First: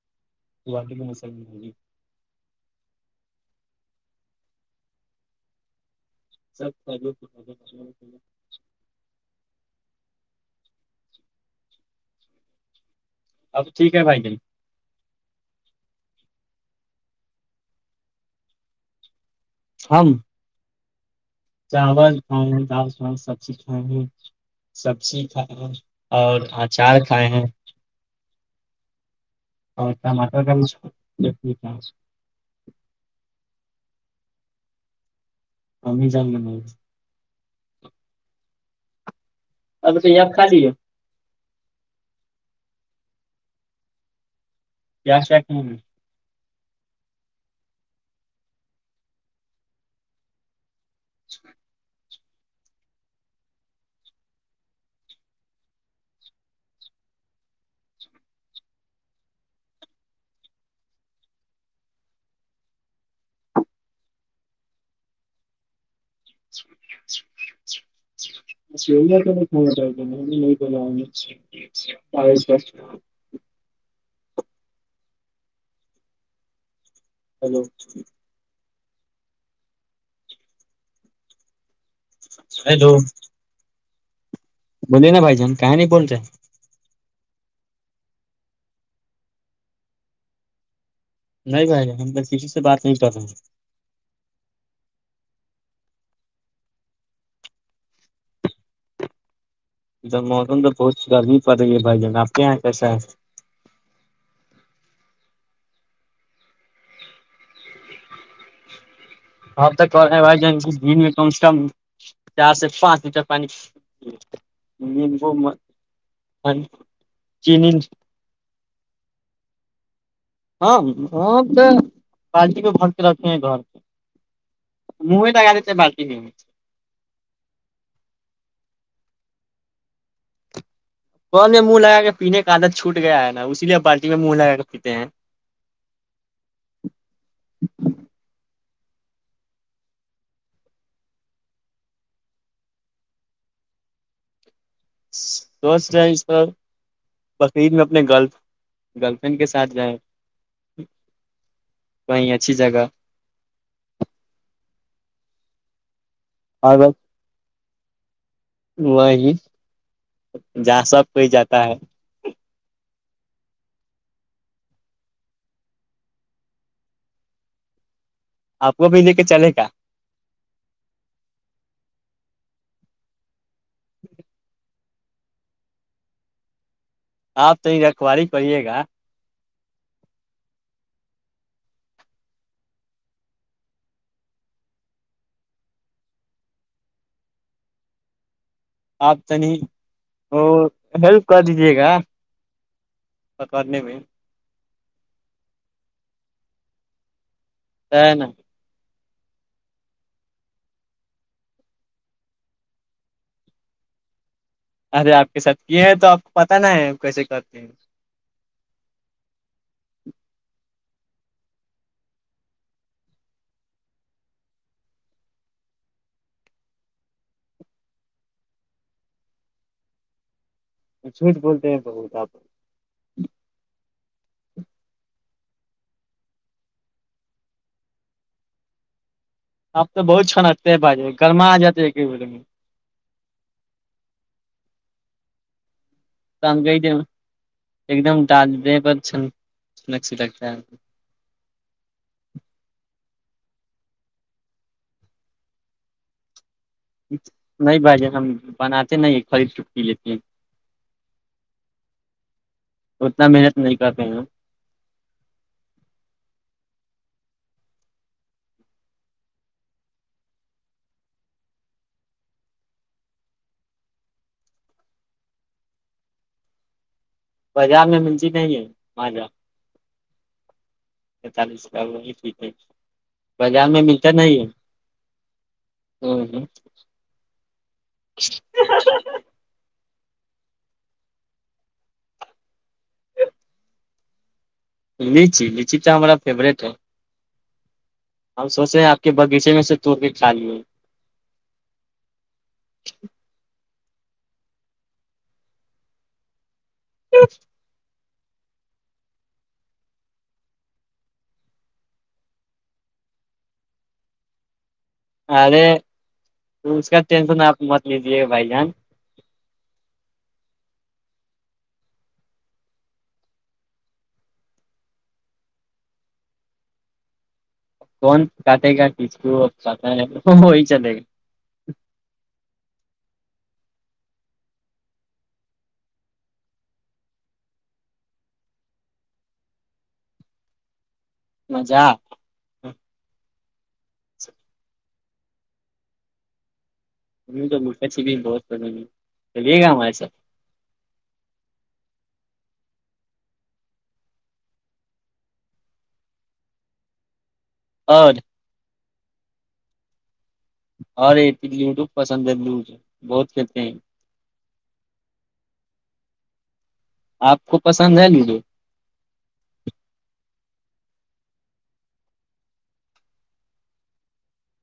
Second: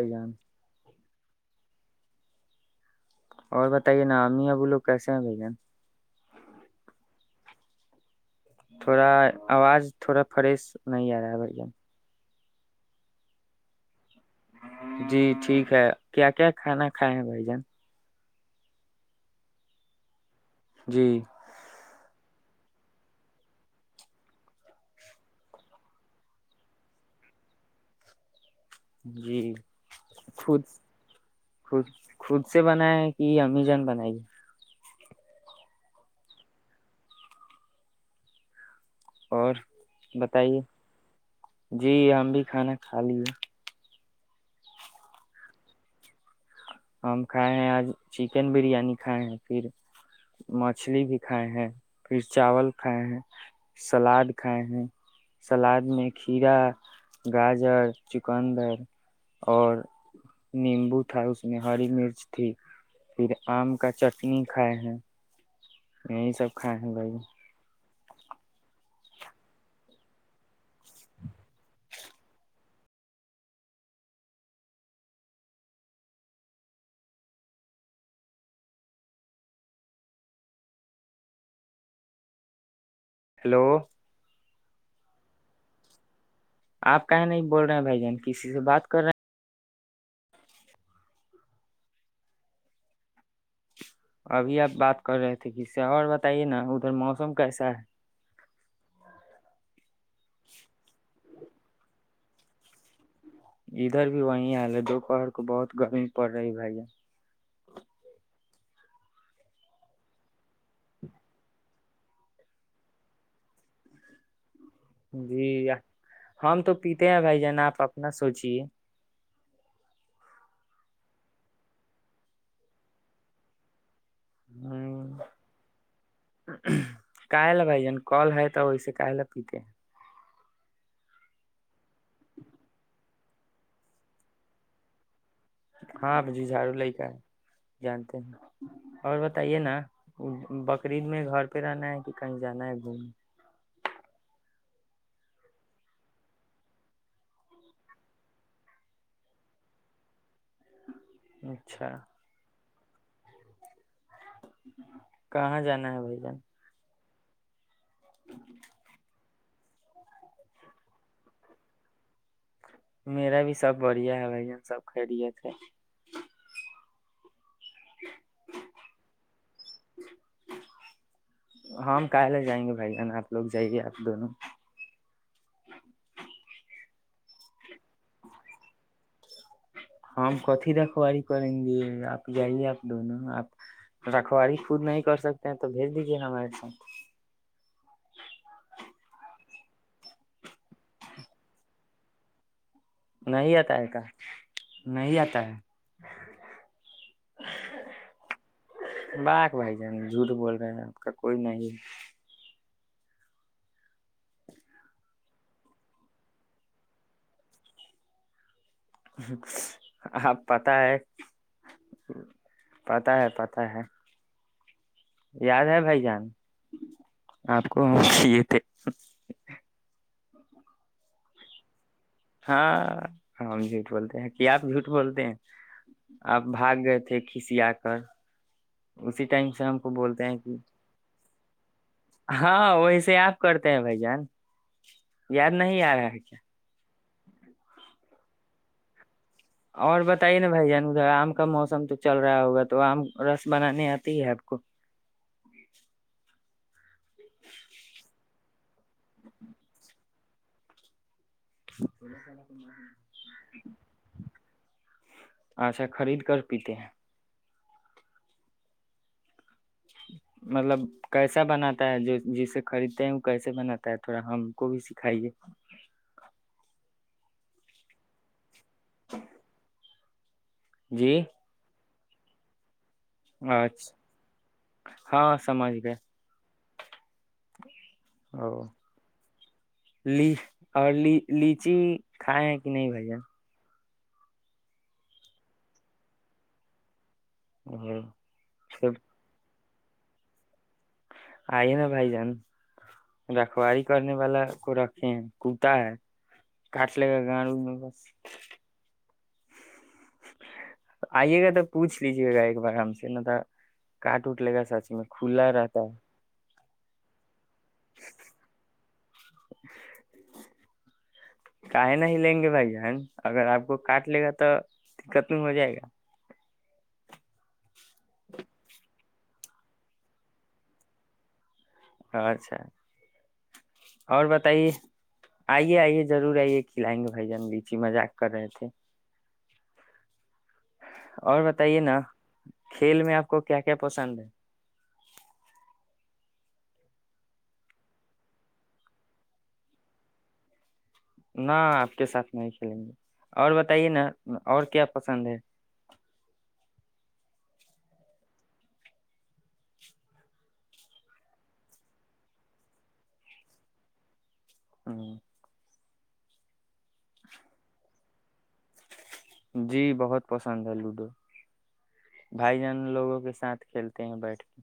بھ جان وہد میں مسلم ہوی اور بتائیے نام ہی اب لوگ کیسے ہیں بھ جن سب ف تھوڑا آواز تھوڑا فریش نہیں آ رہا ہے بڑیا اب ٹھیک کیا بھ جے جی ٹھیک ہے کیا کیا کھانا کھائے ہیں بھائی جان ہمم جی چاول کھائے ہیں دال چال سب چیز کھائے ہیں سبزی کھائے ہیں اور اچار کھائے ہیں جی اور ٹماٹر کا خود بھی چٹنی کھائے خود ہیں، خود سے بنایا کہ امیزان بنائے گی ہمیں جام میں اور اب توپ بتائیے خالی ہے جی ہم بھی کھانا کھا لیے کیا س کہ ہم کھائے ہیں آج چکن بریانی کھائے ہیں پھر مچھلی بھی کھائے ہیں پھر چاول کھائے ہیں سلاد کھائے ہیں سلاد میں کھیرا گاجر چکندر اور نیمبو تھا اس اس میں ہری مرچ تھی پھر آم کا چٹنی کھائے ہیں یہی سب کھائے ہیں بھائی یا توتا ب نہیں بلا آ ہلو ہیلو ہیلو بولیے نا بائی جان کہ نہیں بولتا ہے آپ کہیں نہیں بول رہے ہیں بھائی جان کسی سے بات کر رہے ہیں نہیں بھائی ہم پ کسی سے بات نہیں کر رہے ہیں ابھی آپ بات کر رہے تھے کہ اور بتائیے نا ادھر موسم کیسا ہے پت ہی بھائی جان آپ کے یہاں کیسا ہے ادھر بھی وہیں حال ہے دو کہر کو بہت گرمی پڑ رہی بھیا اب تک کر رہے ہیں بھائی جان دن میں کم سے کم چار سے پانچ لیٹر پانی نیمبو جی ہم تو پیتے ہیں بھائی جان چینی آپ اپنا سوچیے ہاں وہ تو پارٹی پ بگتے رکھے ہیں گھر پ موے لگا دی تھ بالق نہیں کاہلا بھائی جان کال ہے تو ویس کاہ ل پیتے ہیں کون میں منہ لگا کے پینے کا عدر چھوٹ گیا ہے نا اسی لیے بالٹی میں منہ لگا کے پیتے ہیں ہاں اب جی جھاڑو لے کا ہے جانتے ہیں اور بتائیے نا بقرریید میں گھر پہ رہنا ہے کہ کہیں جانا ہے گھومنے سوچ جائ اس پر بقرریید میں اپنے گر گرل فرینڈ کے ساتھ جائیں اچھا وہیں اچھی جگہ کہاں جانا ہے بھائی جان ہ بس وہی جا سب کوئی جاتا ہے میرا بھی سب بڑھیا ہے بھائی جن سب خرییے تھے آپ کوبھی لے کے چلے گا ہم کل جائیں گے بھائی جان آپ لوگ جائیے آپ دونوں آپ تو یہ رکھوال ہی پڑیے گا ہم کت ہی رکھواری کریں گے آپ جائیے آپ دونوں آپ رکھواری خود نہیں کر سکتے ہیں تو بھیج دیجیے ہمارے ساتھ آپ تنی وہ ہیلپ کر دیجے گا نہیں آتا پکڑنے ہے میں کا نہیں آتا ہے س ن بااک بھائی جان جھوٹ بول رہے ہیں آپ کا کوئی نہیں ارے آپ کے ساتھ کیے ہیں تو آپ کو پت نہ ہے کیسے کرتے ہیں آپ پت ہے پتا ہے پتا ہے یاد ہے بھائی جان آپ کو چے تھے جھوٹ بولتے ہیں ب ہاں ہم جھوٹ بولتے ہیں کیا آپ جھوٹ بولتے ہیں آپ بھاگ گئے تھے کھسییا کر اسی سے ہم کو آپ تو بولتے بہت ہیں کہ چھنکتے بھائی گرما آ جاتے ہیں بولے میں ہاں ویسے آپ کرتے ہیں بھائی جان یاار نہیں یار ہے کیا سم گئی د [inaudible] ایک دم ڈاج دے پر چ اور بتائیے نا بھائی جان ادھر آم کا موسم تو چل رہا ہوگا تو آم رس بنانانی آتی ہے آپ کو نہیں بجے ہم بناتے نہیں خرید چٹکی لیتے ہیں اتنا محنت نہیں کرتےے ہیں اچھا خرید کر پیتے ہیں مطلب کیسا بناتا ہے جو جسے خریدتے ہیں وہ کیسے بناتا ہے تھوڑا ہم کو بھی سکھائیے بازار میں می نہیں ہے م جا جی پتالس ل [inaudible] بازار میں اچھا ملتا نہیں ہے ہاں سمجھ گئے ہ ہ [inaudible] اور لیچی کھائے ہیں کہ نہیں بھیا لچی لچی تو ہمارا فیورورٹ ہے او ہمپ سوچے ہیں سب آپ کے باغیچے میں سے تو بھی چالو ہے آئیے نا بائی جان رھو آ کرنے والا کو رکھے ہیں کوتا ہے کٹ لگا گ بس آئیے گا تو پوچھ لیجیے گا ایک بار آرام سے نہ تھا کاٹ اٹ لے گا سچ اس کھلا رہتا ہے تو اس کا ٹینشن آپ مت لیجیے گا بھائی جان کاہ نہ ہی لیں گے بھائی اگر آپ کو کاٹ لے گا تو دقت نہیں ہو جائے گا کون کات ہے کا اس کو پ ہے وہی چلے گا اچھا اور بتائیے آئیے آئیے ضرور آئیے کھلائیں گے بھائی جان لیچی مذاق کر رہے تھے اور بتائیے مزہ نا کھیل میں آپ کو کیا کیا پسند ہے تو م چ بہ چلیے گیا ہمارے س نہ آپ کے ساتھ نہیں کھیلیں گے اور بتائیے نا اور کیا پسند ہے اور ہروٹو پسند لوٹ بہت کہتے ہیں [inaudible] آپ کو پسند ہے لیھے جی بہت پسند ہے لوڈو بھائی جان لوگوں کے ساتھ کھیلتے ہیں بیٹھ کے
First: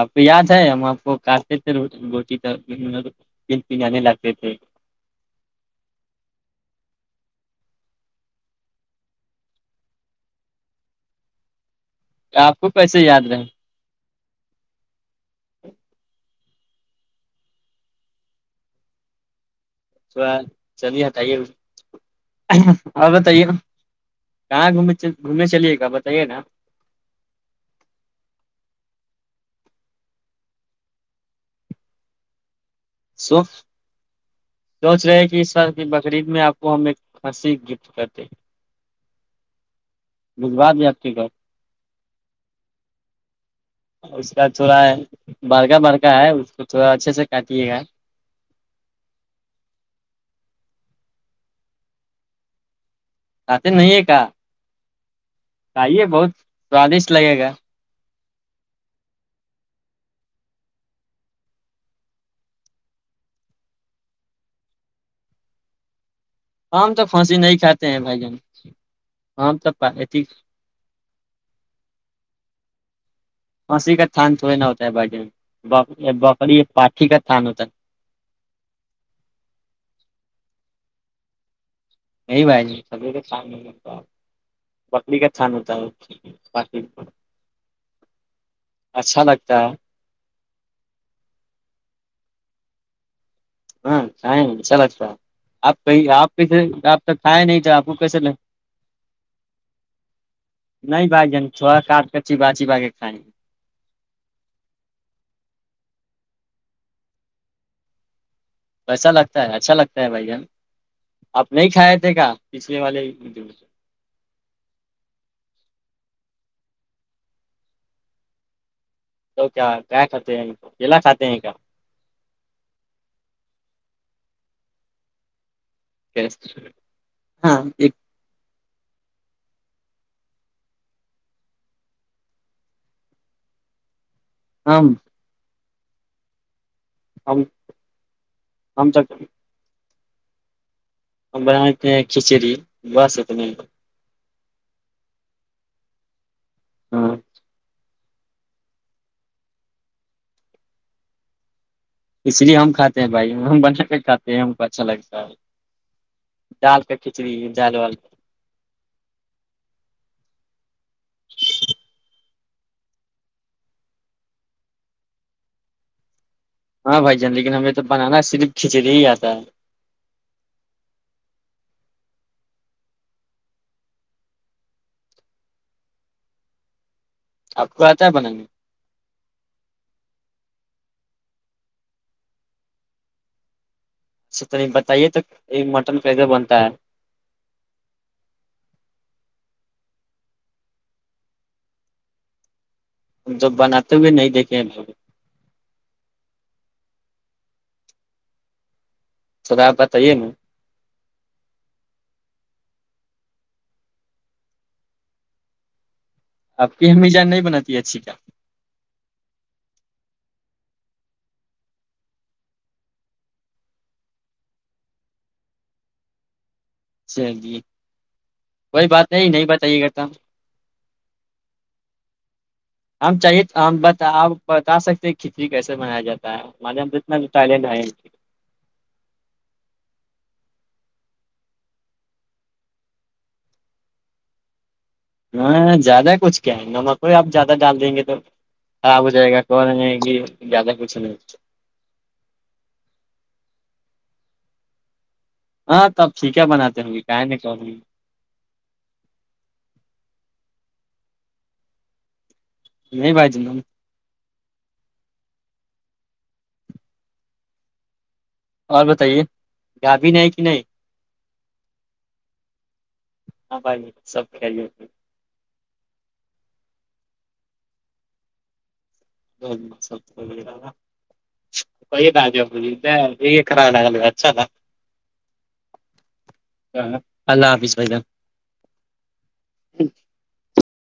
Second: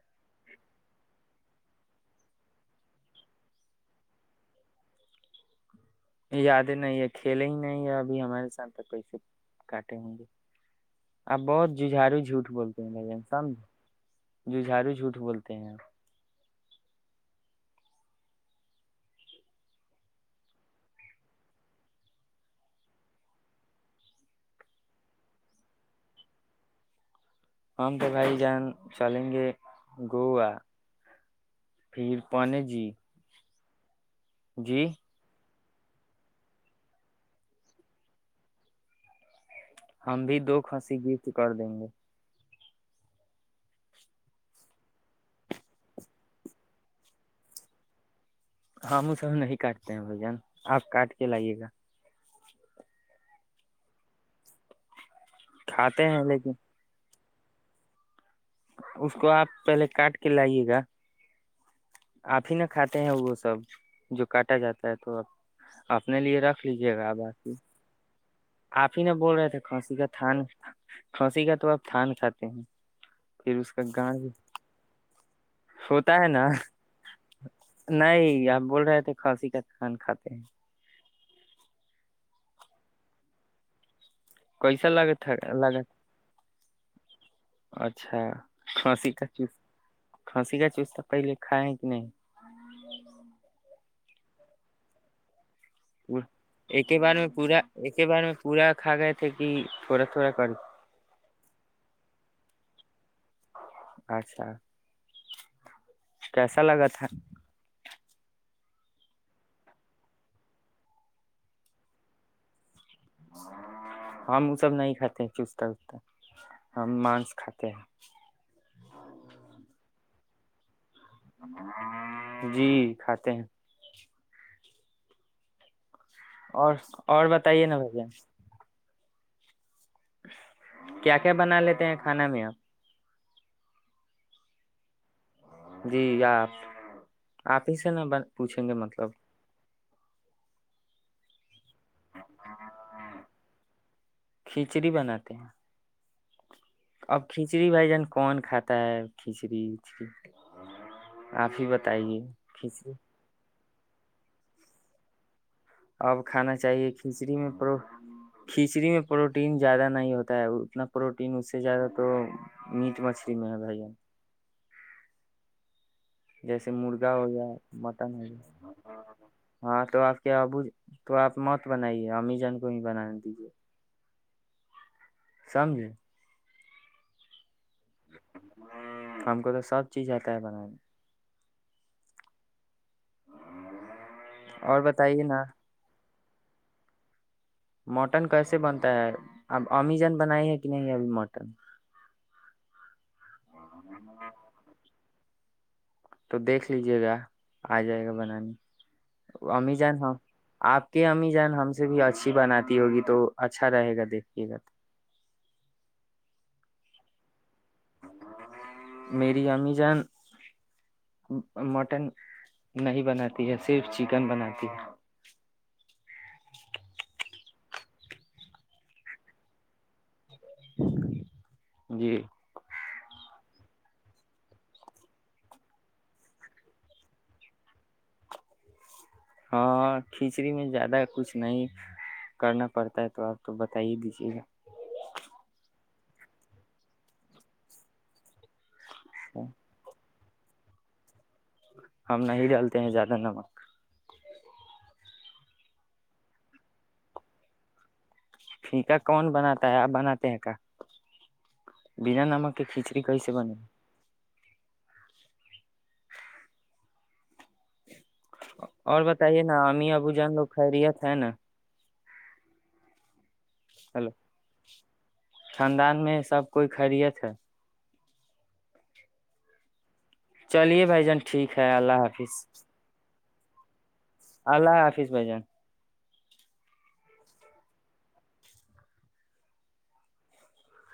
آپ کو یاد ہے ہم آپ کو کاتے تھے روٹی تو پے لاتے تھے یادیں نہیں ہے کھیلے ہی نہیں ہے ابھی ہمارے سام تک پیسے کاٹے ہوں گے اپ بہت ججھارو جھوٹ آپ کو بولتے ہیں کیسے بھائیان یاد رہے سام جو جھارو جھوٹ بولتے ہیں تو چلی بتائیے اور بتائیے کہاں گ گھوم چلیے گا بتائیے نا ہم تو بھائی جان چلیں گے گوا پھر پونے س [inaudible] جی سوچ رہے ہیں کہ سر بقرریید میں آپ کو ہم ایک ہنسی گفٹ کرتے ہم بھی دو بجوا دیں کھسی آپ کے گفٹ گھر کر دیں گے [inaudible] ہماں وہ سب نہیں کاٹتے ہیں بھجن آپ کاٹ کے لائیے گا اط نہیں ہے کا کاہے کھاتے ہیں بہت لیکن سوادشٹ ک لگے گا اس کو آپ پہلے کاٹ کے لائیے گا آپ ہی نہا کھاتے ہیں وہ سب جو کاٹا جاتا ہے تو آپ اپنے لیے رکھ ہماں ہم لیجیے تو گا پھانسی باقی نہیں کاتے ہیں بھائی ج ہم آپ ہی نہا بول رہے تھے کھانسی کا تھان کھانسی کا تو آپ تھان کھاتے ہیں پھر اس کا گ تھان تھوڑے نہ ہوتا ہے بھائی جان ہوتا ہے نا بکری پاٹھی کا تھان ہوتا ہے نہیں آپ بول رہے تھے کھانسی کا تھان کھاتے ہیں نہیں بھائی ج سب کے شامنے م آپ کیسا لگا بکری کا تھا تھھان ہوتا لگا ہے اچھا کھانسی اچھا کا چوس لگتا ہے کھانسی کا چوز تو پہلے کھائے کہ نہیں ہاں چاہیںشالکسا آپ کہ پورا- آپ کیے ایک ہی آپ بار میں کھیا پورا نہیں تھ آپ کو ایک ہی کیسے بار ل میں پورا کھا گئے تھے کہ تھوڑا تھوڑا کر نہیں بھائی ج چوڑا کٹ کر چی بچی باغ کھیں اچھا کیسا لگا تھا ایسا لگتا ہے اچھا لگتا ہے بھ ج آپ نہیں کھائے تھے کیا والے ہم وہ سب نہیں کھاتے چستتا وستا ہم مانس کھات تو کیا کیا کات ہیں تو [unintelligible] اور اور ہاں بتائیے نا ایک بھیا کیا کیا بنا لیتے ہیں کھانا میں ہم جی آپ ہم آپ ہی سے نہ ب پوچھیں گے ہم تو مطلب ہم بن لیتے ہیں کھچڑی بس اتنے ہی کھچڑی بناتے ہیں ہاں اب کھچڑی بھ جان کون کھاتا ہے کھچڑیچڑی آپ ہی بتا اس لیے ہم کھاتے ہیں بھائی ہم ب کھاتے ہیں ہم کو اچھا لگتا ہے اب کھانا دال چاہیے کا کھچڑی میں پرو دال وال کھچڑی میں پروٹین زیادہ نہیں ہوتا ہے اتنا پروٹین اس سے زیادہ تو میٹ مچھلی میں ہے بھائی جیسے ہاں مرغا بھائی ہو جان گیا لیکن ہمیں تو مٹن بنانا ہویا صرف کھچڑی ہی آتا ہے ہاں تو آپ کے ابو تو آپ مت بنائیے امی جان کو بھی بناانا دیجیے سمھے آپ کو آتا ہے بنانا ہم کو تو سب چیز آتا ہے بنانے میں اچھا تو نہیں اور بتائیے تو نا مٹن پضہ بنتا ہے مٹن کیسے بنتا ہے اب امیزن بنائی ہے کہ نہیں ابھی مٹن ہم تو بناتے ہوئے نہیں دیکھے ہیں لگ تو دیکھ لیجے گا آ جائے گا بنانے تھوڑا امی آپ جان ہ بتائیے نا آپ کہ امی جان ہم سے بھی اچھی بناتی ہوگی تو اچھا رہے گا دیکھیے گا تو اب کی ہممی جان نہیں بنا میری امی جان مٹن نہیں بناتی ہے صرف چکن بناتی ہے چلی ج کوئی بات نہیں نہیں بتائیے کرتا ہوں جی ہم چاہیے ہم آپ بتا سکتے ہیں کھچڑی کیسے منایا جاتا ہےے اتنا لینڈ ہے ہاں کھچڑی میں زیادہ کچھ نہیں کرنا پڑتا ہے تو آپ تو بتا ہی دیجیے گا ہاں زیادہ کچھ کیا ہے نمک ہو آپ زیادہ ڈال دیں گے تو خراب ہو جائے گا کو رہ گی زیادہ کچھ نہیں ہم نہیں ڈالتے ہیں زیادہ نمک ہاں تب سھیک بناتے ہوں گے کہیں نہیں کہ گی پھیکا کون بناتا ہے آپ بناتے ہیں کیا بنا نمک کہ کھچڑی نہیں بھائی کیسے بنے جناب اور بتائیے نا اامی ابو گابھی نہیں جان کہ لوگ نہیں خیریت ہے نا ہاں بھائی سب کلی ہوتی خھاندان میں سب کوئی خریت ہے ج س چلیے بھائی جان ٹھیک ہے اللہ حافظ یہ کرا لگ اللہ آافس بھ جان اللہ حافظ بائیا